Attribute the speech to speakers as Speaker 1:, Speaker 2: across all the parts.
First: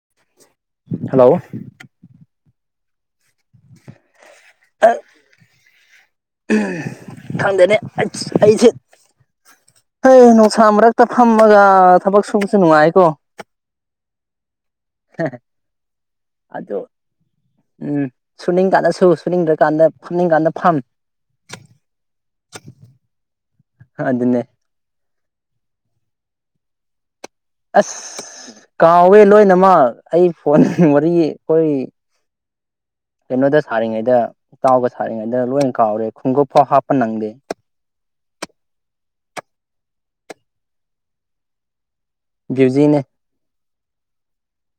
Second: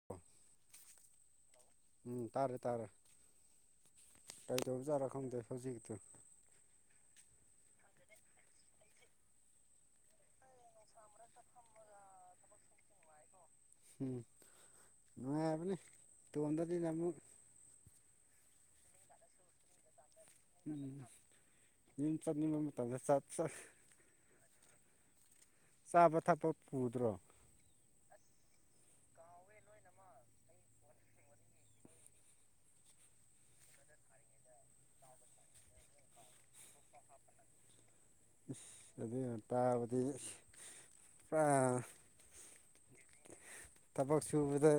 Speaker 1: ꯎꯝ [inaudible]
Speaker 2: hello
Speaker 1: ꯎꯝ ꯇꯥꯔꯦ ꯇꯥꯔꯦ ꯀꯩꯗꯧꯖꯔꯥ ꯈꯪꯗꯦ ꯍꯧꯖꯤꯛꯇꯎ
Speaker 2: ꯈꯪꯗꯅꯦ ꯑꯩꯁ ꯑꯩꯁꯦ [unintelligible] ꯍꯦ ꯅꯨꯡꯁꯥ ꯃꯔꯛꯇ ꯐꯝꯃꯒ ꯊꯕꯛ ꯁꯨꯕꯁꯦ ꯅꯨꯡꯉꯥꯏꯀꯣ
Speaker 1: ꯎꯝ ꯅꯅꯨꯡꯉꯥꯏꯕꯅꯦ
Speaker 2: ꯑꯗꯨ
Speaker 1: ꯏꯇꯣꯝꯗꯗꯤꯅꯦ ꯑꯃꯨꯛ
Speaker 2: ꯎꯝ ꯁꯨꯅꯤꯡ ꯀꯥꯟꯗ ꯁꯨ ꯁꯨꯅꯤꯡꯗ꯭ꯔꯀꯥꯟꯗ ꯐꯝꯅꯤꯡ ꯀꯥꯟꯗ
Speaker 1: ꯎꯝ ꯌꯨꯝ ꯆꯠꯅꯤꯡꯕ ꯃꯇꯝꯗ ꯆꯠ ꯆꯠ
Speaker 2: ꯑꯗꯨꯟꯅꯅꯦ
Speaker 1: ꯆꯥꯕ ꯊꯛꯄ ꯄꯨꯗ꯭ꯔꯣ
Speaker 2: ꯑꯁ ꯀꯥꯎꯋꯦ ꯂꯣꯏꯅꯃꯛ ꯑꯩ ꯐꯣꯟ ꯋꯥꯔꯤ ꯑꯩꯈꯣꯏ ꯀꯩꯅꯣꯗ ꯁꯥꯔꯤꯉꯩꯗ ꯀꯥꯑꯣꯕ ꯁꯥꯔꯤꯉꯩꯗ ꯂꯣꯏ ꯀꯥꯎꯔꯦ ꯈꯣꯡꯎꯞ ꯐꯥꯎ ꯍꯥꯞꯄ ꯅꯪꯗꯦ
Speaker 1: [unintelligible] ꯇꯥꯕꯗꯤ ꯄꯨꯔꯥ
Speaker 2: ꯒꯦꯖꯤꯜꯅ
Speaker 1: ꯊꯕꯛꯁꯨꯨꯕꯗ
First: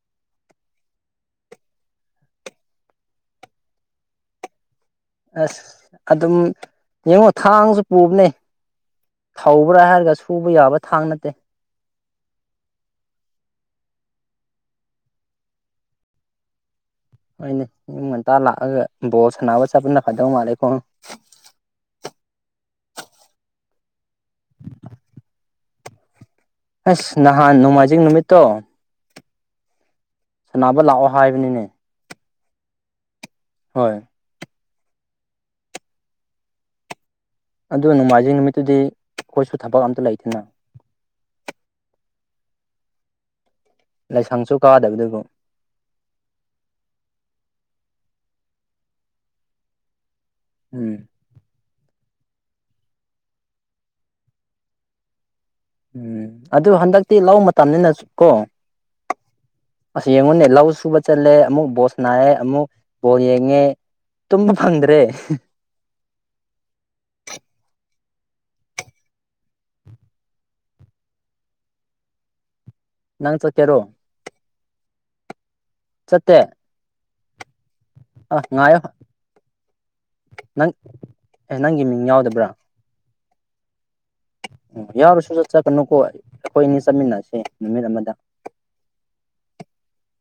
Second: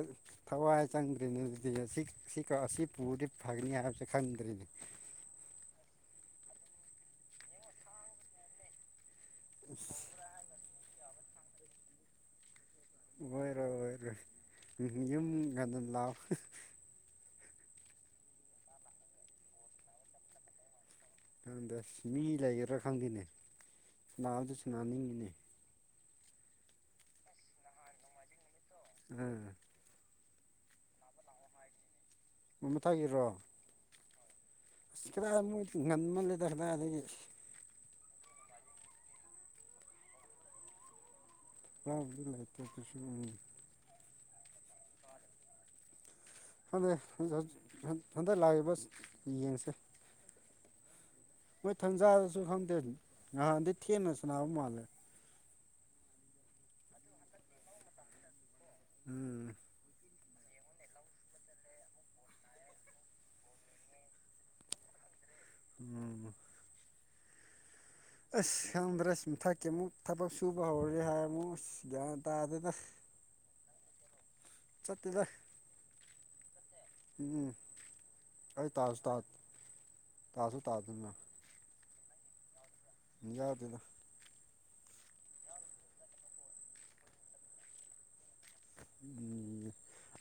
Speaker 1: ꯊꯋꯥꯏ ꯆꯪꯗ꯭ꯔꯤꯅꯦ ꯑꯗꯨꯗꯤ ꯁꯦ ꯁꯦ ꯑꯁꯤ ꯄꯨꯔꯗꯤ ꯐꯒꯅꯤ ꯍꯥꯏꯕꯁꯦ ꯈꯪꯗ꯭ꯔꯤꯅꯦ
Speaker 2: ꯑꯁ ꯑꯗꯨꯝ ꯌꯦꯡꯉꯣ ꯊꯥꯡꯁꯨ ꯄꯨꯕꯅꯦ ꯊꯧꯕ꯭ꯔꯥ
Speaker 1: ꯑꯁ
Speaker 2: ꯍꯥꯏꯔꯒ ꯁꯨꯕ ꯌꯥꯕ ꯊꯥꯡ ꯅ
Speaker 1: ꯑꯣꯏꯔꯣꯏ ꯑꯣꯏꯔꯣꯏ ꯌꯨꯝ ꯉꯟꯅꯥ ꯂꯥꯎ
Speaker 2: ꯍꯅꯦ ꯌꯨꯡ ꯉꯟꯇꯥ ꯂꯥꯛꯑꯒ ꯕꯣꯜ ꯁꯥꯟꯅꯕ ꯆꯠꯄꯅ ꯐꯗꯧ ꯃꯥꯜꯂꯦ ꯀꯣ
Speaker 1: ꯑꯪꯗ ꯁꯤ ꯃꯤ ꯂꯩꯥꯏꯒꯔ꯭ꯔ ꯈꯪꯗꯅꯦ [unintelligible] ꯁꯅꯤꯡꯉꯅꯤ
Speaker 2: ꯑꯁ ꯅꯍꯥꯟ ꯅꯣꯡꯃꯥꯏꯖꯤꯡ ꯅꯨꯃꯤꯠꯇꯣ
Speaker 1: ꯎꯝ
Speaker 2: ꯁꯥꯟꯅꯕ ꯂꯥꯛꯑꯣ ꯍꯥꯏꯕꯅꯤꯅꯦ
Speaker 1: ꯃ ꯃꯊꯛꯒꯤꯔꯣ
Speaker 2: ꯍꯣꯏ
Speaker 1: ꯑꯁ ꯀꯗꯥꯏ ꯃꯣꯏ ꯉꯟꯃꯜꯂꯦꯗ ꯀꯗꯥꯏꯗꯒꯤ
Speaker 2: ꯑꯗꯨ ꯅꯣꯡꯃꯥꯏꯖꯤꯡ ꯅꯨꯃꯤꯠꯇꯨꯗꯤ ꯑꯩꯈꯣꯏꯁꯨ ꯊꯕꯛ ꯑꯝꯇ ꯂꯩꯇꯦꯅ
Speaker 1: [unintelligible] ꯂꯥꯏꯇ꯭ꯔꯗꯨꯁꯨ [unintelligible]
Speaker 2: ꯂꯥꯏꯁꯪꯁꯨ ꯀꯥꯗꯕꯗ ꯀꯣ
Speaker 1: [unintelligible] ꯍꯟꯗꯛ ꯂꯥꯛꯏꯕ ꯌꯦꯡꯁꯦ
Speaker 2: ꯎꯝ
Speaker 1: ꯃꯣꯏ ꯊꯟꯖꯥꯗꯁꯨ ꯈꯪꯗꯦ ꯉꯍꯥꯟꯗꯤ ꯊꯦꯡꯅ ꯁꯥꯟꯅꯥꯕ ꯃꯥꯜꯂꯦ
Speaker 2: ꯎꯝ ꯑꯗꯨ ꯍꯟꯗꯛꯇꯤ ꯂꯧ ꯃꯇꯝꯅꯤꯅ ꯀꯣ
Speaker 1: ꯎꯝ
Speaker 2: ꯑꯁ ꯌꯦꯡꯉꯨꯅꯦ ꯂꯧ ꯁꯨꯕ ꯆꯠꯂꯦ ꯑꯃꯨꯛ ꯕꯣꯁ ꯅꯥꯏꯑꯦ ꯑꯃꯨꯛ ꯕꯣꯜ ꯌꯦꯡꯉꯦ ꯇꯨꯝꯕ ꯐꯪꯗ꯭ꯔꯦ
Speaker 1: ꯎꯝ ꯑꯁ ꯈꯪꯗ꯭ꯔꯦ ꯃꯊꯛꯀꯤ ꯑꯃꯨꯛ ꯊꯕꯛ ꯁꯨꯕ ꯍꯧꯔꯦ ꯍꯥꯏꯔ ꯑꯃꯨꯛ ꯑꯁ ꯒ꯭ꯌꯥꯟ ꯇꯥꯗꯦꯗ
Speaker 2: ꯅꯪ ꯆꯠꯀꯦꯔꯣ
Speaker 1: ꯆꯠꯇꯦꯗ
Speaker 2: ꯆꯠꯇꯦ
Speaker 1: ꯎꯝ ꯎꯝ
Speaker 2: ꯑꯥ
Speaker 1: ꯑꯩ
Speaker 2: ꯉꯥꯏꯌꯣ
Speaker 1: ꯇꯥꯁꯨ ꯇꯥ ꯇꯥꯁꯨ
Speaker 2: ꯅꯪ
Speaker 1: ꯇꯥꯗꯅ
Speaker 2: ꯑꯦ ꯅꯪꯒꯤ ꯃꯤꯡ ꯌꯥꯎꯗꯕ꯭ꯔꯥ
Speaker 1: ꯌꯥꯎꯗꯦꯅ
Speaker 2: ꯑꯣ ꯌꯥꯎꯔꯁꯨ ꯆꯠ ꯆꯠꯀꯅꯨꯀꯣ ꯑꯩꯈꯣꯏ ꯑꯅꯤ ꯆꯠꯃꯤꯟꯅꯁꯦ ꯅꯨꯃꯤꯠ ꯑꯃꯗ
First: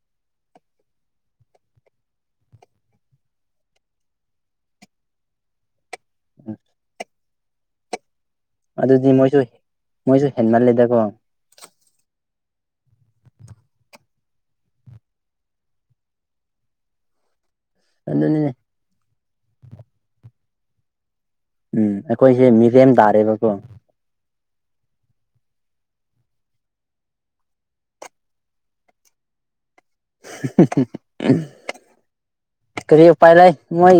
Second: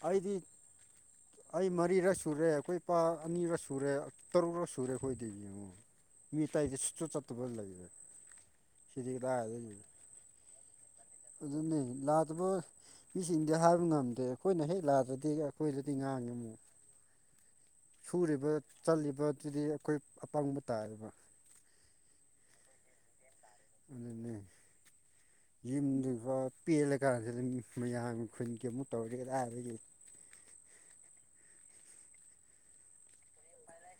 Speaker 1: ꯑꯩꯗꯤ ꯑꯩ ꯃꯔꯤꯔꯛ ꯁꯨꯔꯦ ꯑꯈꯣꯏ ꯏꯄꯥ ꯑꯅꯤꯔꯛ ꯁꯨꯔꯦ ꯇꯔꯨꯛꯔꯛ ꯁꯨꯔꯦ ꯑꯈꯣꯏꯗꯤ ꯃꯤ
Speaker 2: ꯎꯝ
Speaker 1: ꯇꯩꯗꯤ ꯁꯨꯛꯆꯠ ꯆꯠꯇꯕ ꯂꯩꯔꯦ ꯁꯤꯗꯤ
Speaker 2: ꯑꯗꯨꯗꯤ ꯃꯣꯏꯁꯨ
Speaker 1: ꯀꯗꯥꯏꯗꯒꯤ
Speaker 2: ꯃꯣꯏꯁꯨ ꯍꯦꯟꯃꯜꯂꯦꯗꯀꯣ
Speaker 1: ꯑꯗꯨꯅꯦ ꯂꯥꯛꯇꯕ ꯃꯤꯁꯤꯡꯗꯤ ꯍꯥꯏꯕ ꯉꯝꯗꯦ ꯑꯩꯈꯣꯏꯅ ꯍꯦꯛ ꯂꯥꯛꯗ꯭ꯔꯗꯤ ꯑꯩꯈꯣꯏꯗꯗꯤ ꯉꯥꯡꯉꯤ ꯑꯃꯨꯛ
Speaker 2: ꯑꯗꯨꯅꯤꯅꯦ
Speaker 1: ꯁꯨꯔꯤꯕ ꯆꯠꯂꯤꯕꯗꯨꯗꯤ ꯑꯩꯈꯣꯏ ꯑꯄꯪꯕ ꯇꯥꯏꯌꯦꯕ
Speaker 2: ꯎꯝ ꯑꯈꯣꯏꯁꯦ ꯃꯤꯔꯦꯝ ꯇꯥꯔꯦꯕꯀꯣ
Speaker 1: ꯑꯗꯨꯅꯦ ꯌꯨꯝꯒꯤꯕꯥꯎ ꯄꯦꯜꯂꯀꯥꯟꯁꯤꯗ ꯃꯌꯥꯝ ꯈꯨꯟꯒꯤ ꯑꯃꯨꯛ ꯇꯧꯔꯦ ꯀꯗꯥꯥꯏꯗꯒꯤ
Speaker 2: [unintelligible] ꯀ꯭ꯔꯤ ꯎꯄꯥꯏ ꯂꯩ ꯃꯣꯏ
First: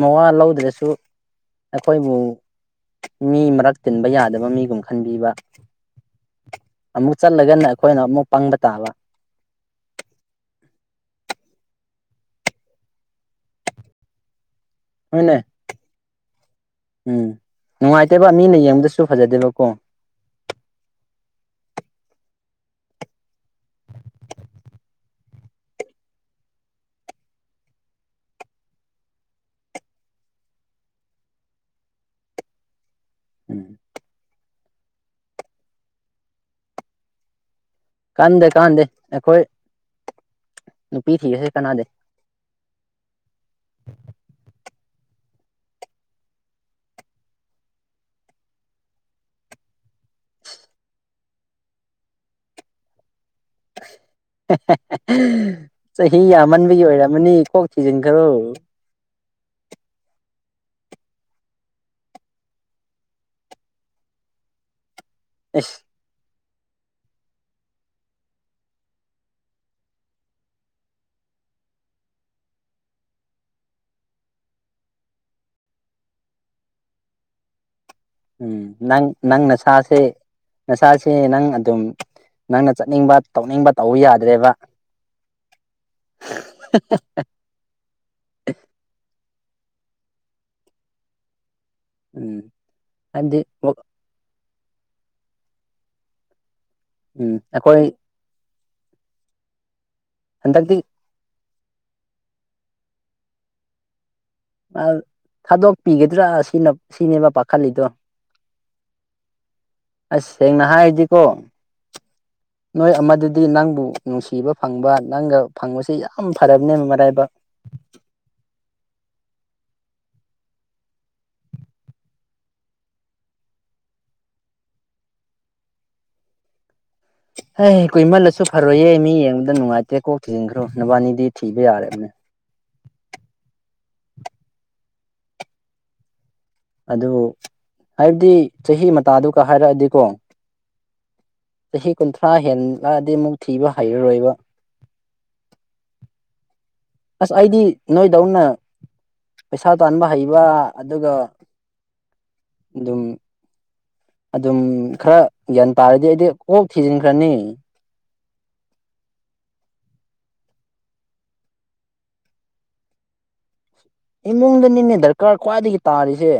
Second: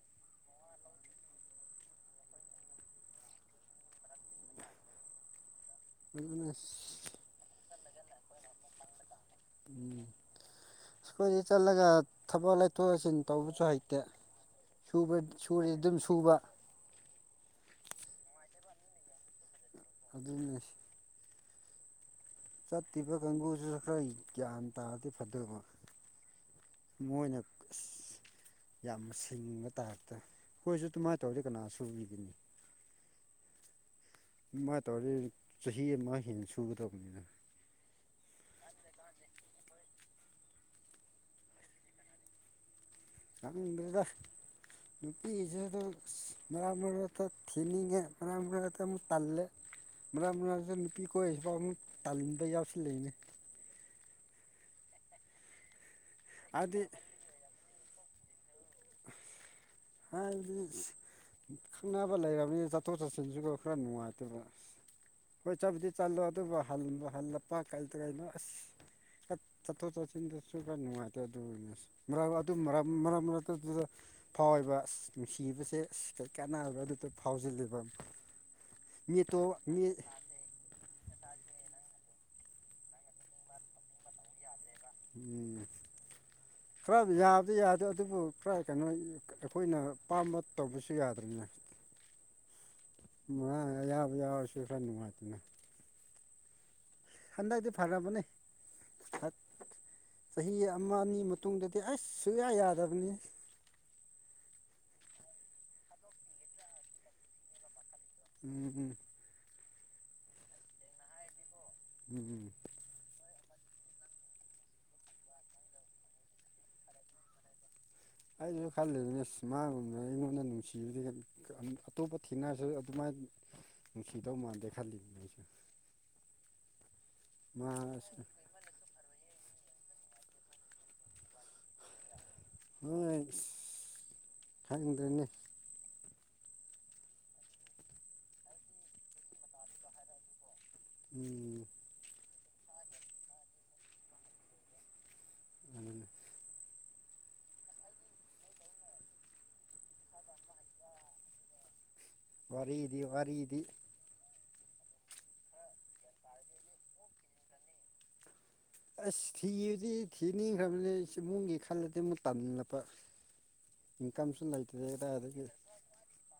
Speaker 2: ꯃꯋꯥ ꯂꯧꯗ꯭ꯔꯁꯨ ꯑꯩꯈꯣꯏꯕꯨ ꯃꯤ ꯃꯔꯛ ꯇꯤꯟꯕ ꯌꯥꯗꯕ ꯃꯤꯒꯨꯝ ꯈꯟꯕꯤꯕ
Speaker 1: ꯑꯗꯨꯅ
Speaker 2: ꯑꯃꯨꯛ ꯆꯠꯂꯒꯅ ꯑꯈꯣꯏꯅ ꯑꯃꯨꯛ ꯄꯪꯕ ꯇꯥꯕ
Speaker 1: ꯎꯝ ꯑꯩꯈꯣꯏꯗꯤ ꯆꯠꯂꯒ ꯊꯕꯛ ꯂꯩꯊꯣꯛ ꯂꯩꯁꯤꯟ ꯇꯧꯕꯁꯨ ꯍꯩꯇꯦ ꯁꯨꯕ
Speaker 2: ꯍꯣꯏꯅꯦ
Speaker 1: ꯁꯨꯔꯥꯗꯤ ꯑꯗꯨꯝ ꯁꯨꯕ
Speaker 2: ꯎꯝ ꯅꯨꯡꯉꯥꯏꯇꯦꯕ ꯃꯤꯅ ꯌꯦꯡꯕꯗꯁꯨ ꯐꯖꯗꯦꯕꯀꯣ
Speaker 1: ꯑꯗꯨꯅꯦ ꯍꯥꯢꯁꯤ ꯆꯠꯇꯤꯕ ꯀꯥꯡꯕꯨꯁꯤꯗ ꯈ꯭ꯔ ꯒ꯭ꯌꯥꯟ ꯇꯥꯔꯗꯤ ꯐꯗꯣꯏꯕ ꯃꯣꯏꯅ ꯑꯁ ꯌꯥꯝꯅ ꯁꯤꯡꯕ ꯇꯥꯏꯞꯇ ꯈꯣꯏꯁꯨ ꯑꯗꯨꯨꯃꯥꯏꯅ ꯇꯧꯔꯗꯤ ꯀꯅꯥ ꯁꯨꯕꯤꯒꯅꯤ
Speaker 2: ꯎꯝ
Speaker 1: ꯑꯗꯨꯃꯥꯏꯅ ꯇꯧꯔꯗꯤ ꯆꯍꯤ ꯑꯃ ꯍꯦꯟꯅ ꯁꯨꯒꯗꯕꯅꯤꯅ
Speaker 2: ꯀꯥꯟꯗꯦ ꯀꯥꯟꯗꯦ ꯑꯩꯈꯣꯏ ꯅꯨꯄꯤ ꯊꯤꯔꯁꯦ ꯀꯥꯟꯅꯗꯦ
Speaker 1: ꯈꯪꯗꯦꯗ ꯅꯨꯄꯤꯁꯦ ꯑꯗꯨꯝ ꯑꯁ ꯃꯔꯛ ꯃꯔꯛꯇ ꯊꯤꯅꯤꯡꯉꯦ ꯃꯔꯛ ꯃꯔꯛꯇ ꯑꯃꯨꯛ ꯇꯜꯂꯦ ꯃꯔꯛ ꯃꯔꯛꯇ ꯅꯨꯄꯤ ꯀꯣꯏꯔꯤꯁꯤꯐꯥꯎ ꯑꯃꯨꯛ ꯇꯥꯟꯕ ꯌꯥꯎꯁꯤꯜꯂꯛꯑꯦꯅꯦ
Speaker 2: ꯆꯍꯤ
Speaker 1: ꯍꯥꯏꯗꯤ
Speaker 2: ꯌꯥꯝꯃꯟꯕꯒꯤ ꯑꯣꯏꯔꯝꯃꯅꯤ ꯀꯣꯛ ꯊꯤꯖꯤꯟꯈ꯭ꯔꯣ
Speaker 1: [unintelligible] ꯈꯪꯅꯕ ꯂꯩꯔꯕꯅꯤꯅ ꯆꯠꯊꯣꯛ ꯆꯠꯁꯤꯟꯁꯨꯀ ꯈ꯭ꯔ ꯅꯨꯡꯉꯥꯏꯇꯕ ꯍꯣꯏ
Speaker 2: ꯑꯦꯁ
Speaker 1: ꯆꯠꯄꯗꯤ ꯆꯠꯂꯣ ꯑꯗꯨꯒ ꯍꯜ ꯍꯜꯂꯛꯄ ꯀꯩ ꯀꯩꯅꯣ ꯑꯁ ꯆꯠ ꯆꯠꯊꯣꯛ ꯆꯠꯁꯤꯟꯗꯁꯨ ꯈ꯭ꯔ ꯅꯨꯡꯉꯥꯏꯇꯦ ꯑꯗꯨꯅꯦ ꯃꯔꯛ ꯑꯗꯨ ꯃꯔꯛ ꯃꯔꯛ ꯑꯗꯨꯗ ꯐꯥꯎꯌꯦꯕ ꯅꯨꯡꯁꯤꯕꯁꯦ ꯏꯁ ꯀꯔꯤ ꯀꯥꯟꯅꯕ꯭ꯔꯥ ꯑꯗꯨꯗ ꯐꯥꯎꯁꯤꯜꯂꯤꯕ
Speaker 2: ꯎꯝ ꯅꯪ ꯅꯪ ꯅꯁꯥꯥꯁꯦ ꯅꯁꯥꯁꯦ ꯅꯪ ꯑꯗꯨꯝ ꯅꯪꯅ ꯆꯠꯅꯤꯡꯕ ꯇꯧꯅꯤꯡꯕ ꯇꯧ ꯌꯥꯗ꯭ꯔꯦꯕ
Speaker 1: ꯎꯝ ꯈ꯭ꯔ ꯌꯥꯕꯗꯤ ꯌꯥ ꯑꯗꯨꯕꯨ ꯈ꯭ꯔ ꯀꯩꯅꯣ ꯑꯩꯈꯣꯏꯅ ꯄꯥꯝꯕ ꯇꯧꯕꯁꯨ ꯌꯥꯗ꯭ꯔꯦꯅꯦ
Speaker 2: ꯎꯝ ꯍꯥꯏꯕꯗꯤ
Speaker 1: ꯃꯥ
Speaker 2: ꯋꯥꯛ
Speaker 1: ꯑꯌꯥꯕ ꯌꯥꯎꯔꯁꯨ ꯈ꯭ꯔ ꯅꯨꯡꯉꯥꯏꯗꯅ
Speaker 2: ꯎꯝ
Speaker 1: ꯍꯟꯗꯛꯗꯤ
Speaker 2: ꯑꯩꯈꯣꯏ
Speaker 1: ꯐꯔꯕꯅꯦ ꯆꯍꯤ
Speaker 2: ꯍꯟꯗꯛꯇꯤ
Speaker 1: ꯑꯃ ꯑꯅꯤ ꯃꯇꯨꯡꯗꯗꯤ ꯑꯁ ꯁꯨꯡꯌꯥ ꯌꯥꯗꯕꯅꯤ
Speaker 2: ꯊꯥꯗꯣꯛꯄꯤꯒꯗ꯭ꯔꯥ ꯑꯁꯤꯅ ꯁꯤꯅꯦꯕ ꯄꯥꯈꯠꯂꯤꯗꯣ
Speaker 1: ꯎꯝ
Speaker 2: ꯑꯁ ꯁꯦꯡꯅ ꯍꯥꯏꯔꯗꯤꯀꯣ
Speaker 1: ꯎꯝ
Speaker 2: ꯅꯣꯏ ꯑꯃꯗꯨꯗꯤ ꯅꯪꯕꯨ ꯅꯨꯡꯁꯤꯕ ꯐꯪꯕ ꯅꯪꯒ ꯐꯪꯕꯁꯤ ꯌꯥꯝ ꯐꯔꯕꯅꯦ ꯃꯔꯥꯏꯕꯛ
Speaker 1: ꯑꯩꯁꯨ ꯈꯜꯂꯤꯅꯤ ꯃꯥꯒꯨꯝꯕ ꯑꯩꯉꯣꯟꯗ ꯅꯨꯡꯁꯤꯕꯗꯤ ꯑꯇꯣꯞꯄ ꯊꯤꯅꯔꯁꯨ ꯑꯗꯨꯃꯥꯏꯅ ꯅꯨꯡꯁꯤꯗꯧ ꯃꯥꯟꯗꯦ ꯈꯜꯂꯤꯕꯅꯤ ꯑꯩꯁꯨ [inaudible]
Speaker 2: ꯍꯦ ꯀꯨꯏꯃꯜꯂꯁꯨ ꯐꯔꯣꯏꯌꯦ ꯃꯤ ꯌꯦꯡꯕꯗ ꯅꯨꯡꯉꯥꯏꯇ꯭ꯔꯦ ꯀꯣꯛ ꯊꯤꯖꯤꯟꯈ꯭ꯔꯣ ꯅꯕꯥꯅꯤꯗꯤ ꯊꯤꯕ ꯌꯥꯔꯦꯕꯅꯦ
Speaker 1: ꯍꯣꯢ ꯏꯁ ꯈꯪꯗꯦꯅꯦ
Speaker 2: ꯑꯗꯨ ꯍꯥꯏꯕꯗꯤ ꯆꯍꯤ ꯃꯇꯥꯗꯨꯒ ꯍꯥꯏꯔꯛꯑꯗꯤꯀꯣ
Speaker 1: ꯎꯝ
Speaker 2: ꯆꯍꯤ ꯀꯨꯟꯊ꯭ꯔꯥ ꯍꯦꯜꯂꯛ ꯑꯗꯤ ꯑꯃꯨꯛ ꯊꯤꯕ ꯍꯩꯔꯣꯏꯕ
Speaker 1: ꯑꯗꯨꯅꯦ
Speaker 2: ꯑꯁ ꯑꯩꯗꯤ ꯅꯣꯏꯗꯧꯅ ꯄꯩꯁꯥ ꯇꯥꯟꯕ ꯍꯩꯕ ꯑꯗꯨꯒ
Speaker 1: ꯋꯥꯔꯤꯗꯤ
Speaker 2: ꯑꯗꯨꯝ
Speaker 1: ꯋꯥꯔꯤꯗꯤ
Speaker 2: ꯑꯗꯨꯝ ꯈ꯭ꯔ ꯒ꯭ꯌꯥꯟ ꯇꯥꯔꯗꯤ ꯑꯩꯗꯤ ꯀꯣꯛ ꯊꯤꯖꯤꯟꯈ꯭ꯔꯅꯤ
Speaker 1: ꯑꯁ ꯊꯤꯕꯗꯤ ꯊꯤꯅꯤꯡꯈ꯭ꯔꯕꯅꯤ ꯑꯩ ꯏꯃꯨꯡꯒꯤ ꯈꯜꯂꯗꯤ ꯑꯃꯨꯛ ꯇꯜꯂꯛꯄ ꯏꯟꯀꯝꯁꯨꯨ ꯂꯩꯇ꯭ꯔꯤ
Speaker 2: ꯏꯃꯨꯡꯗꯅꯤꯅꯦ ꯗꯔꯀꯥꯔ
Speaker 1: ꯀꯗꯥꯢꯗꯥꯒꯤ
Speaker 2: ꯈ꯭ꯋꯥꯏꯗꯒꯤ ꯇꯥꯔꯤꯁꯦ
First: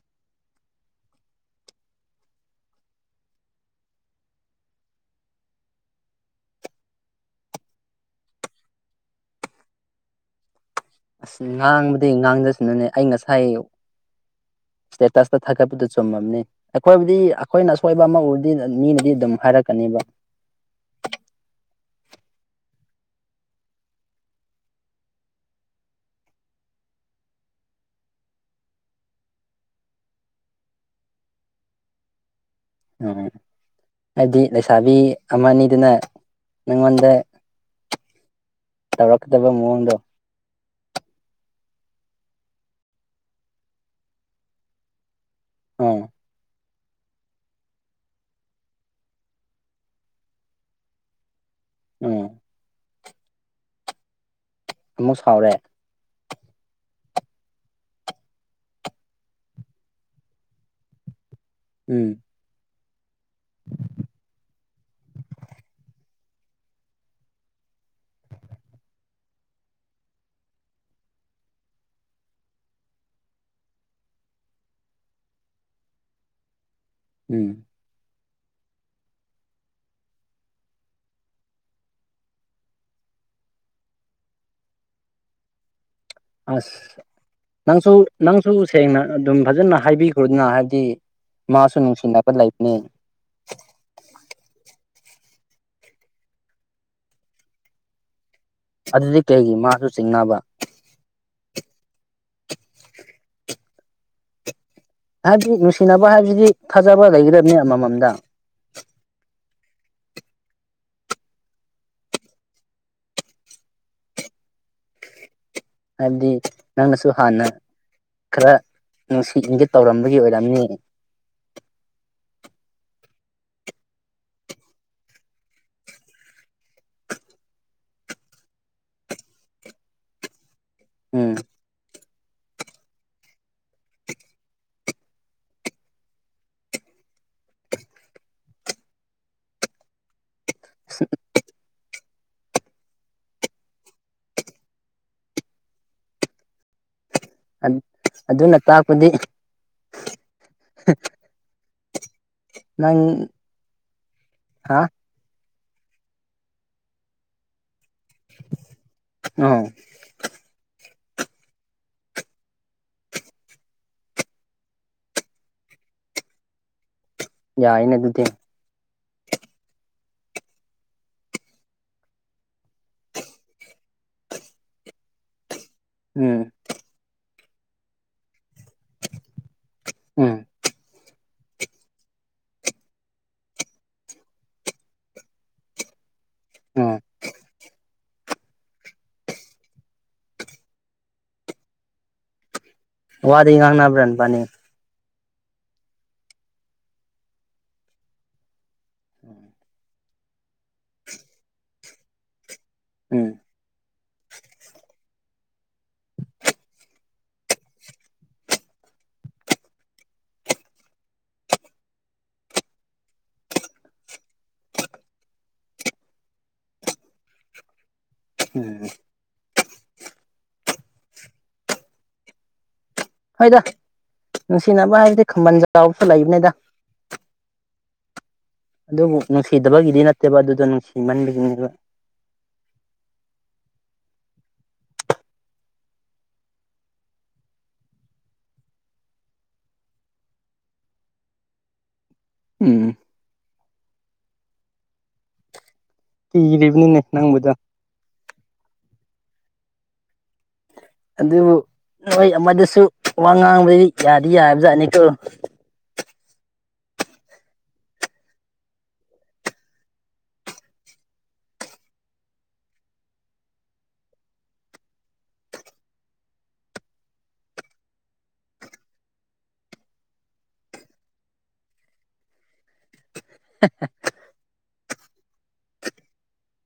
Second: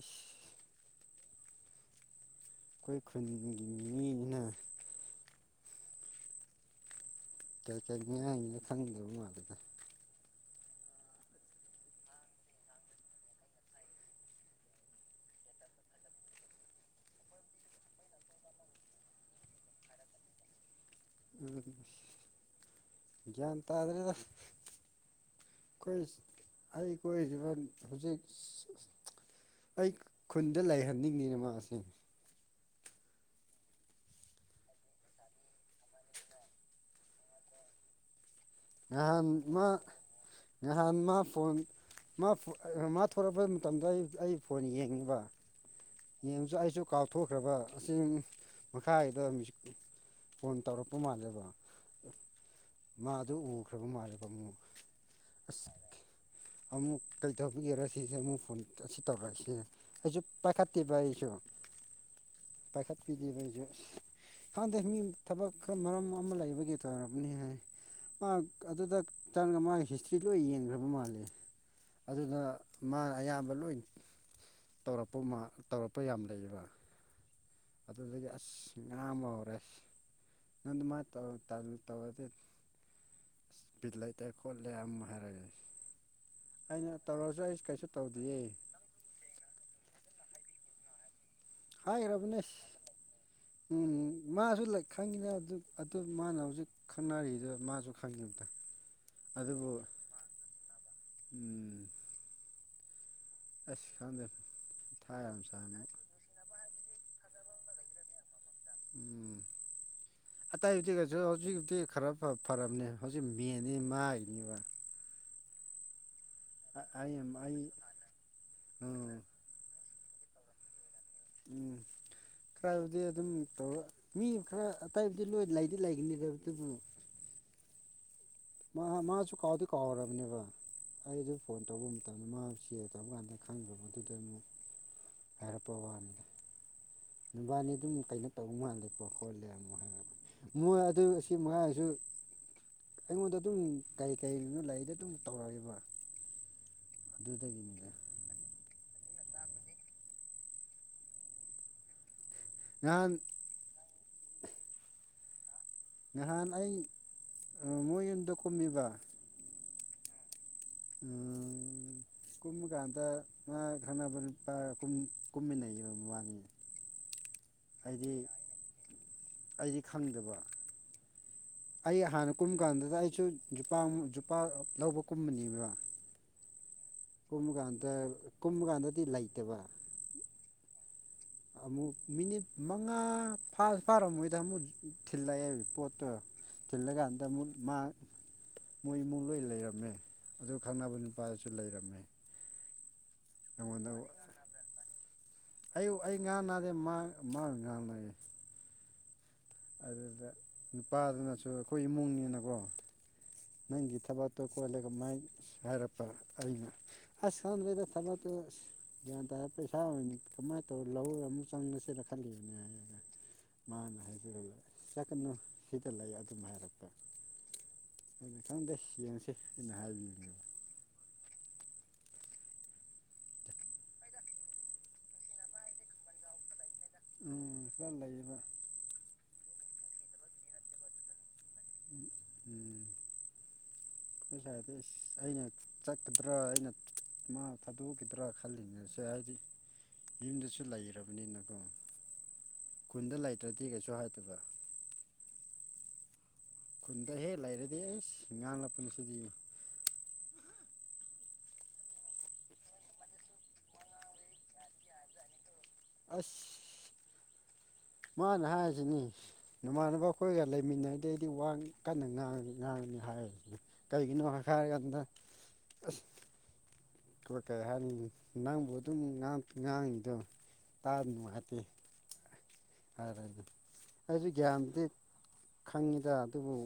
Speaker 1: ꯏꯁ ꯑꯩꯈꯣꯏ ꯈꯨꯟꯒꯤ ꯃꯤꯅꯤꯅ ꯀꯩ ꯀꯔꯤ ꯉꯥꯡꯅꯤꯅ ꯈꯪꯗꯕ ꯃꯥꯜꯂꯤꯗ
Speaker 2: ꯑꯁ ꯉꯥꯡꯕꯗꯤ ꯉꯥꯡꯖꯁꯥꯅꯨꯅꯦ ꯑꯩ ꯉꯁꯥꯏ ꯑꯌꯨꯛ ꯁꯇꯦꯇꯁ ꯇꯥ ꯊꯥꯒꯠꯄꯥꯗꯨ ꯆꯨꯝꯃꯝꯅꯦ ꯑꯩꯈꯣꯏꯕꯨꯗꯤ ꯑꯩꯈꯣꯏꯅ ꯑꯁꯣꯏꯕ ꯑꯃ ꯎꯔꯗꯤ ꯃꯤꯅꯗꯤ ꯑꯗꯨꯝ ꯍꯥꯏꯔꯛꯀꯅꯦꯕ
Speaker 1: ꯎꯝ ꯒ꯭ꯌꯥꯟ ꯇꯥꯗ꯭ꯔꯦꯗ꯫ ꯑꯩꯈꯣꯏ ꯑꯩ ꯀꯣꯏꯔꯤꯕ ꯍꯧꯖꯤꯛ ꯑꯩ ꯈꯨꯟꯗ ꯂꯩꯍꯟꯅꯤꯡꯉꯤꯅ ꯃꯥꯁꯦ꯫
Speaker 2: ꯎꯝ ꯍꯥꯏꯗꯤ ꯂꯩꯁꯥꯕꯤ ꯑꯃꯅꯤꯗꯨꯅ ꯅꯪꯉꯣꯟꯗ꯫
Speaker 1: ꯉꯍꯥꯟ
Speaker 2: ꯇꯧꯔꯛꯀꯗꯕ
Speaker 1: ꯃꯥ
Speaker 2: ꯃꯑꯣꯡꯗꯣ
Speaker 1: ꯉꯍꯥꯟ ꯃꯥ ꯐꯣꯟ ꯃꯥ ꯊꯣꯛꯂꯥꯛꯄ ꯃꯇꯝꯗ ꯑꯩ ꯑꯩ ꯐꯣꯟ ꯌꯦꯡꯉꯤꯕ
Speaker 2: ꯎꯝ꯫
Speaker 1: ꯌꯦꯡꯁꯨ ꯑꯩꯁꯨ ꯀꯥꯎꯊꯣꯛꯈ꯭ꯔꯕ ꯑꯁꯤ ꯃꯈꯥꯒꯤꯗ ꯐꯣꯟ ꯇꯧꯔꯛꯄ ꯃꯥꯜꯂꯦꯕ꯫
Speaker 2: ꯎꯝ
Speaker 1: ꯃꯥꯗꯨ ꯎꯈ꯭ꯔꯕ ꯃꯥꯜꯂꯦꯕ ꯑꯃꯨꯡ
Speaker 2: ꯑꯃꯨꯛ ꯁꯥꯎꯔꯦ
Speaker 1: ꯑꯁ ꯑꯃꯨꯛ ꯀꯩ ꯇꯧꯕꯤꯒꯦꯔꯣ ꯁꯤꯁꯦ ꯑꯃꯨꯛ ꯐꯣꯟ ꯑꯁꯤ ꯇꯧꯔꯛꯑꯏꯁꯤ ꯑꯩꯁꯨ ꯄꯥꯏꯈꯠ ꯀꯤꯕ ꯑꯩꯁꯨ꯫
Speaker 2: ꯎꯝ꯫
Speaker 1: ꯄꯥꯏꯈꯥꯠꯄꯤꯗꯦꯕ ꯑꯩꯁꯨ꯫ ꯈꯪꯗꯦ ꯃꯤ ꯊꯕꯛ ꯈꯔ ꯃꯔꯝ ꯑꯃ ꯂꯩꯕꯒꯤ ꯇꯧꯔꯕꯅꯤ ꯍꯥꯏ ꯃꯥ ꯑꯗꯨꯗ ꯆꯪꯒ ꯃꯥ ꯍꯤꯁꯇ꯭ꯔꯤ ꯂꯣꯏ ꯌꯦꯡꯈ꯭ꯔꯕ ꯃꯥꯜꯂꯦ꯫ ꯑꯗꯨꯅ ꯃꯥꯅ ꯑꯌꯥꯝꯕ ꯂꯣꯏ ꯇꯧꯔꯛꯄ ꯃꯥ ꯇꯧꯔꯛꯄ ꯌꯥꯝ ꯂꯩꯌꯦꯕ꯫
Speaker 2: ꯎꯝ꯫
Speaker 1: ꯑꯗꯨꯗꯒꯤ ꯑꯁ ꯉꯥꯡꯕ ꯍꯧꯔꯦ꯫ ꯅꯪ ꯑꯗꯨꯃꯥꯏ ꯇꯧꯔꯗꯤ ꯇꯥꯅ ꯇꯧꯔꯗꯤ꯫ ꯕꯤꯠ ꯂꯩꯇꯦ ꯈꯣꯠꯂꯦ ꯑꯃꯨ ꯍꯥꯏꯔꯑꯦ꯫
Speaker 2: ꯑꯁ
Speaker 1: ꯀꯩꯁꯨ
Speaker 2: ꯅꯪꯁꯨ
Speaker 1: ꯇꯧꯗꯤꯌꯦ
Speaker 2: ꯅꯪꯁꯨ ꯁꯦꯡꯅ ꯑꯗꯨꯝ ꯐꯖꯅ ꯍꯥꯏꯕꯤꯈ꯭ꯔꯣꯗꯅ ꯍꯥꯏꯕꯗꯤ꯫ ꯃꯥꯁꯨ ꯅꯨꯡꯁꯤꯅꯕ
Speaker 1: ꯍꯥꯏꯔꯥꯕꯅꯦ
Speaker 2: ꯂꯩꯕꯅꯤ
Speaker 1: ꯎꯝ ꯃꯥꯁꯨ ꯈꯪꯉꯤꯅ ꯑꯗꯨ ꯑꯗꯨ ꯃꯥꯅ ꯍꯧꯖꯤꯛ ꯈꯪꯅꯔꯤꯗ ꯃꯥꯁꯨ ꯈꯪꯜꯂꯤ ꯑꯝꯇ
Speaker 2: ꯑꯗꯨꯗꯤ ꯀꯩꯒꯤ ꯃꯥꯁꯨ ꯆꯤꯡꯅꯕ꯫
Speaker 1: ꯎꯝ꯫
Speaker 2: [inaudible]
Speaker 1: ꯑꯁ ꯈꯥꯟꯗꯦ
Speaker 2: ꯍꯥꯏꯕꯗꯤ ꯅꯨꯡꯁꯤꯅꯕ ꯍꯥꯏꯕꯁꯤꯗꯤ ꯊꯥꯖꯕ ꯂꯩꯒꯗꯕꯅꯦ ꯑꯃꯃꯥꯝꯗ
Speaker 1: ꯎꯝ꯫ ꯑꯇꯩꯕꯗꯤ ꯀꯩꯁꯨ ꯍꯧꯖꯤꯛ ꯍꯧꯛꯇꯤ ꯈꯔ ꯐꯔꯕꯅꯦ ꯍꯧꯖꯤꯛ ꯃꯦꯟꯅꯤ ꯃꯥꯒꯤꯅꯤꯕ꯫
Speaker 2: ꯍꯥꯏꯕꯗꯤ ꯅꯪꯅꯁꯨ
Speaker 1: ꯑꯩ
Speaker 2: ꯍꯥꯟꯅ
Speaker 1: ꯑꯩ
Speaker 2: ꯈꯔ
Speaker 1: ꯎꯝ
Speaker 2: ꯅꯨꯡꯁꯤ ꯏꯡꯒꯤꯠ ꯇꯧꯔꯝꯕꯒꯤ ꯑꯣꯏꯔꯝꯅꯤ꯫
Speaker 1: ꯎꯝ꯫ ꯈꯔꯕꯨꯗꯤ ꯑꯗꯨꯝ ꯇꯧꯔ ꯃꯤ ꯈꯔ ꯑꯇꯩꯕꯨꯗꯤ ꯂꯣꯏ ꯂꯩꯗꯤ ꯂꯩꯒꯅꯤꯗꯕ ꯑꯗꯨꯕꯨ ꯃꯥ ꯃꯥꯁꯨ ꯀꯥꯎꯗꯤ ꯀꯥꯎꯈꯔꯕꯅꯦꯕ ꯑꯩ ꯑꯗꯨ
Speaker 2: ꯎꯝ
Speaker 1: ꯐꯣꯟ ꯇꯧꯕ ꯃꯇꯝꯗ ꯃꯥ ꯆꯦꯜ ꯇꯧꯕ ꯀꯥꯟꯗ ꯈꯪꯗꯕꯗꯨꯗ ꯑꯃꯨꯛ ꯍꯥꯏꯔꯛꯄ ꯋꯥꯅꯤꯗ꯫ ꯅꯨꯕꯥꯅꯤ ꯑꯗꯨꯝ ꯀꯩꯅꯣ ꯇꯧꯕ ꯃꯥꯜꯂꯦꯀꯣ ꯈꯣꯠꯂꯦ ꯑꯃꯨꯛ ꯍꯥꯏꯔꯄ ꯃꯣꯏ ꯑꯗꯨ ꯁꯤ [unintelligible] ꯑꯩꯉꯣꯟꯗ ꯑꯗꯨꯝ ꯀꯔꯤ ꯀꯔꯤꯅꯣ ꯂꯩꯔꯤꯗ ꯑꯗꯨꯝ ꯇꯧꯔꯛꯑꯦꯕ꯫ ꯑꯗꯨꯗꯒꯤꯅꯦ꯫
Speaker 2: ꯑꯗꯨꯅ ꯇꯥꯛꯄꯗꯤ꯫ ꯅꯪ
Speaker 1: ꯅꯍꯥꯟ
Speaker 2: ꯍꯥ꯫
Speaker 1: ꯅꯍꯥꯟ ꯑꯩ ꯃꯣꯏ ꯌꯨꯝꯗ ꯀꯨꯝꯃꯤꯕ꯫
Speaker 2: ꯅꯣ
Speaker 1: ꯎꯝ ꯀꯨꯝꯕ ꯀꯥꯟꯗ ꯃꯥ ꯈꯪꯅꯕꯄꯥ ꯀꯨꯝꯃꯤꯟꯅꯩꯌꯦꯕ ꯃꯕꯥꯅꯤ
Speaker 2: ꯌꯥꯏꯅꯦ
Speaker 1: ꯍꯥꯢꯗꯤ
Speaker 2: ꯑꯗꯨꯗꯤ
Speaker 1: ꯑꯩꯗꯤ ꯈꯪꯗꯕ ꯑꯩ ꯍꯥꯟꯅ ꯀꯨꯝꯕ ꯀꯥꯟꯗꯨꯗ ꯑꯩꯁꯨ ꯖꯨꯄꯥꯛ ꯖꯨꯄꯥꯛ ꯂꯧꯕ ꯀꯨꯝꯕꯅꯦꯕ
Speaker 2: ꯎꯝ
Speaker 1: ꯀꯨꯝꯕ ꯀꯥꯟꯗ ꯀꯨꯝꯕ ꯀꯥꯟꯗꯗꯤ ꯂꯩꯇꯦꯕ
Speaker 2: ꯎꯝ
Speaker 1: ꯑꯃꯨꯛ ꯃꯤꯅꯤꯠ ꯃꯉꯥ ꯐꯥꯔ ꯐꯥꯔꯝ ꯃꯣꯏꯗ ꯑꯃꯨꯛ ꯊꯤꯜꯂꯛꯑꯦꯕ ꯄꯣꯠꯇꯣ
Speaker 2: ꯎꯝ
Speaker 1: ꯇꯤꯜꯂꯒ ꯀꯥꯟꯗ ꯃꯨꯛ ꯃꯥ ꯃꯣꯏ ꯏꯃꯨꯡ ꯂꯣꯏ ꯂꯩꯔꯝꯃꯦ ꯑꯗꯨꯒ ꯈꯪꯅꯕ ꯅꯨꯄꯥꯗꯨꯁꯨ ꯂꯩꯔꯝꯃꯦ [unintelligible]
Speaker 2: ꯋꯥꯗꯤ ꯉꯥꯡꯅꯕ꯭ꯔꯦꯟ ꯕꯅꯦ
Speaker 1: ꯑꯩꯌꯨꯛ ꯑꯩ ꯉꯥꯡꯅꯗꯦ ꯃꯥ ꯃꯥꯥꯅ ꯉꯥꯡꯕꯅꯦ
Speaker 2: ꯎꯝ
Speaker 1: ꯑꯗꯨꯗ ꯅꯨꯄꯥꯗꯨꯅꯁꯨ ꯑꯩꯈꯣꯏ ꯏꯃꯨꯡꯅꯤꯅꯀꯣ
Speaker 2: ꯎꯝ
Speaker 1: ꯅꯪꯒꯤ ꯊꯕꯥꯛꯇꯣ ꯀꯣꯠꯂꯒ ꯃꯥꯏ ꯍꯥꯏꯔꯛꯄ ꯑꯩꯅ ꯑꯁ ꯈꯪꯗ꯭ꯔꯦꯗ ꯊꯕꯇ ꯑꯁ ꯒ꯭ꯌꯥꯟ ꯇꯥꯔ ꯄꯩꯁꯥ ꯑꯣꯏꯅ ꯀꯃꯥꯏꯅ ꯇꯧꯔ ꯂꯧ ꯑꯃꯨꯛ ꯆꯪꯉꯁꯤꯅ ꯈꯜꯂꯤꯕꯅꯦ ꯍꯥꯏꯔꯒ ꯃꯥꯅ ꯍꯥꯏꯖꯔꯒ ꯆꯠꯀꯅꯨ ꯁꯤꯗ ꯂꯩꯌꯨ ꯑꯗꯨꯝ ꯍꯥꯏꯔꯛꯄ ꯑꯗꯨꯗꯤ ꯈꯪꯗꯦ
Speaker 2: ꯎꯝ
Speaker 1: ꯌꯦꯡꯁꯤ ꯑꯩꯅ ꯍꯥꯏꯕꯤꯅꯦꯕ
Speaker 2: ꯍꯣꯏꯗ ꯅꯨꯡꯁꯤꯅꯕ ꯍꯥꯏꯔꯗꯤ ꯈꯝꯕꯟ ꯆꯥꯎꯕꯁꯨ ꯂꯩꯕꯅꯤꯗ
Speaker 1: ꯎꯝ ꯁꯤꯗ ꯂꯩꯔꯤꯕ
Speaker 2: ꯑꯗꯨꯕꯨ ꯅꯨꯡꯁꯤꯗꯕꯒꯤꯗꯤ ꯅꯠꯇꯦꯕ ꯑꯗꯨꯗꯣ ꯅꯨꯡꯁꯤꯃꯟꯕꯒꯤꯅꯦꯕ
Speaker 1: ꯎꯝ ꯑꯩꯈꯣꯏ ꯁꯥꯢꯗꯣ ꯏꯁ ꯑꯩꯅ ꯆꯠꯀꯗ꯭ꯔꯥ ꯑꯩꯅ ꯃꯥ ꯊꯥꯗꯣꯛꯈꯤꯗ꯭ꯔꯥ ꯈꯜꯂꯤꯉꯁꯦ ꯍꯥꯏꯗꯤ ꯌꯨꯝꯗꯁꯨ ꯂꯩꯔꯕꯅꯤꯅꯀꯣ
Speaker 2: ꯎꯝ
Speaker 1: ꯀꯨꯟꯗ ꯂꯩꯇ꯭ꯔꯗꯤ ꯀꯩꯁꯨ ꯍꯥꯏꯗꯕ
Speaker 2: ꯀꯤꯔꯤꯕꯅꯤꯅꯦ
Speaker 1: ꯈꯨꯟꯗ ꯍꯦꯛ
Speaker 2: ꯅꯪꯕꯨꯗꯣ
Speaker 1: ꯂꯩꯔꯗꯤ ꯑꯁ ꯉꯥꯡꯂꯛꯄꯅꯤ ꯁꯤꯗꯤ
Speaker 2: ꯑꯗꯨꯕꯨ ꯅꯣꯏ ꯑꯃꯗꯨꯁꯨ ꯋꯥ ꯉꯥꯡꯕꯗꯤ ꯌꯥꯗꯤ ꯌꯥꯕ ꯖꯥꯠꯅꯤꯀꯣ
Speaker 1: ꯑꯁ ꯃꯥꯅ ꯍꯥꯏꯖꯤꯅꯤ ꯅꯃꯥꯟꯅꯕ ꯑꯩꯈꯣꯏꯒ ꯂꯩꯃꯤꯟꯅꯔꯤ ꯑꯩꯗꯤ ꯋꯥ ꯀꯟꯅ ꯉꯥꯡ ꯉꯅꯤ ꯍꯥꯏꯔꯅꯤ ꯀꯩꯒꯤꯅꯣ ꯈꯔꯀꯥꯟꯗ ꯑꯁ ꯑꯗꯨꯒ ꯀꯩ ꯍꯥꯏꯅꯤ ꯅꯪꯕꯨ ꯑꯗꯨꯝ ꯉꯥꯡ ꯉꯥꯡꯉꯤꯗꯣ ꯇꯥꯔ ꯅꯨꯡ ꯍꯥꯇꯦ ꯍꯥꯏꯔꯦ ꯑꯗꯨ
Speaker 2: [unintelligible]
Speaker 1: ꯑꯩꯁꯨ ꯒ꯭ꯌꯥꯟꯗꯤ ꯈꯪꯉꯤꯗ ꯑꯗꯨꯕꯨ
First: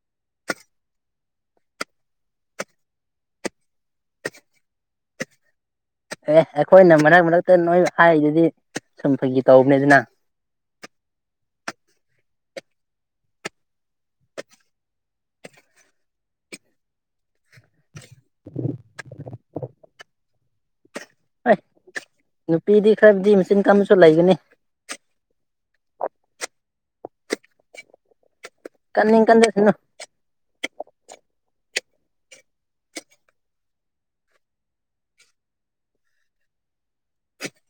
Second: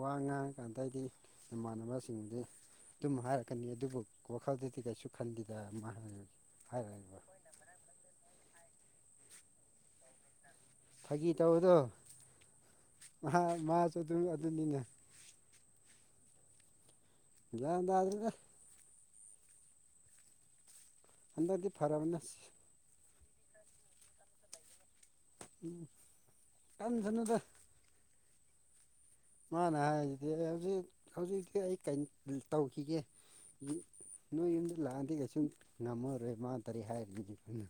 Speaker 1: ꯋꯥ ꯉꯥꯡ ꯉꯀꯥꯟꯗ ꯑꯩꯗꯤ ꯏꯃꯥꯟꯅꯕꯁꯤꯡꯗꯤ ꯑꯗꯨꯝ ꯍꯥꯏꯔꯛꯀꯅꯤ ꯑꯗꯨꯕꯨ ꯋꯥꯈꯜꯗꯨꯗꯤ ꯀꯩꯁꯨ ꯈꯟꯗꯦꯗ ꯃꯥꯅ ꯍꯥꯏꯔꯛꯑꯕ
Speaker 2: ꯇꯟ ꯅꯣꯏ ꯍꯥꯏꯔꯤꯗꯨꯗꯤ ꯁꯨꯝ ꯐꯩꯒꯤ ꯇꯧꯕꯅꯤ ꯑꯗꯨꯅ
Speaker 1: ꯐꯥꯒꯤ ꯇꯧꯕꯗꯣ ꯉꯍ ꯃꯥꯖꯨ ꯑꯗꯨꯝ ꯑꯗꯨꯅꯤꯅꯦ ꯒ꯭ꯌꯥꯟ ꯇꯥꯗ꯭ꯔꯦꯗ
Speaker 2: ꯑꯩ
Speaker 1: ꯍꯟꯗꯛꯇꯤ ꯐꯔꯕꯅꯦ
Speaker 2: ꯅꯨꯄꯤꯗꯤ ꯈꯔꯕꯨꯗꯤ ꯃꯆꯤꯟ ꯀꯟꯕꯁꯨ ꯂꯩꯒꯅꯤ
Speaker 1: ꯎꯝ ꯀꯟꯁꯅꯨꯗ
Speaker 2: ꯀꯟꯅꯤꯡ ꯀꯟꯖꯁꯅꯨ
Speaker 1: ꯃꯥꯅ ꯍꯥꯏꯔꯤꯖꯤꯗꯤ ꯑꯦ ꯍꯧꯖꯤꯛ ꯍꯧꯖꯤꯛꯀꯤ ꯑꯩ ꯀꯩ ꯇꯧꯈꯤꯒꯦ ꯅꯣꯏ ꯌꯨꯝꯗ ꯂꯥꯛꯑꯗꯤ ꯀꯩꯁꯨꯝ ꯉꯝꯃꯔꯣꯏ ꯃꯥ ꯇꯔꯦ ꯍꯥꯏ [unintelligible]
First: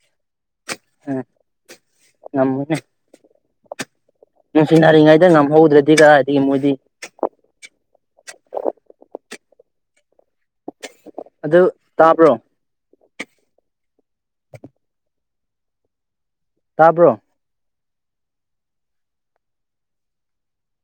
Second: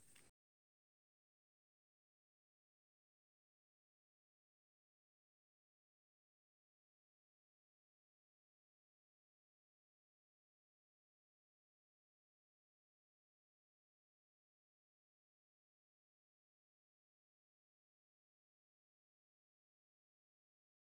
Speaker 2: ꯑꯦ ꯉꯝꯃꯅꯦ ꯅꯨꯡꯁꯤꯅꯔꯤꯉꯩꯗ ꯉꯝꯍꯧꯗ꯭ꯔꯗꯤ ꯀꯔꯥꯏꯗꯒꯤ ꯃꯣꯏꯗꯤ ꯑꯗꯨ ꯇꯥꯕ꯭ꯔꯣ [inaudible] ꯇꯥꯕ꯭ꯔꯣ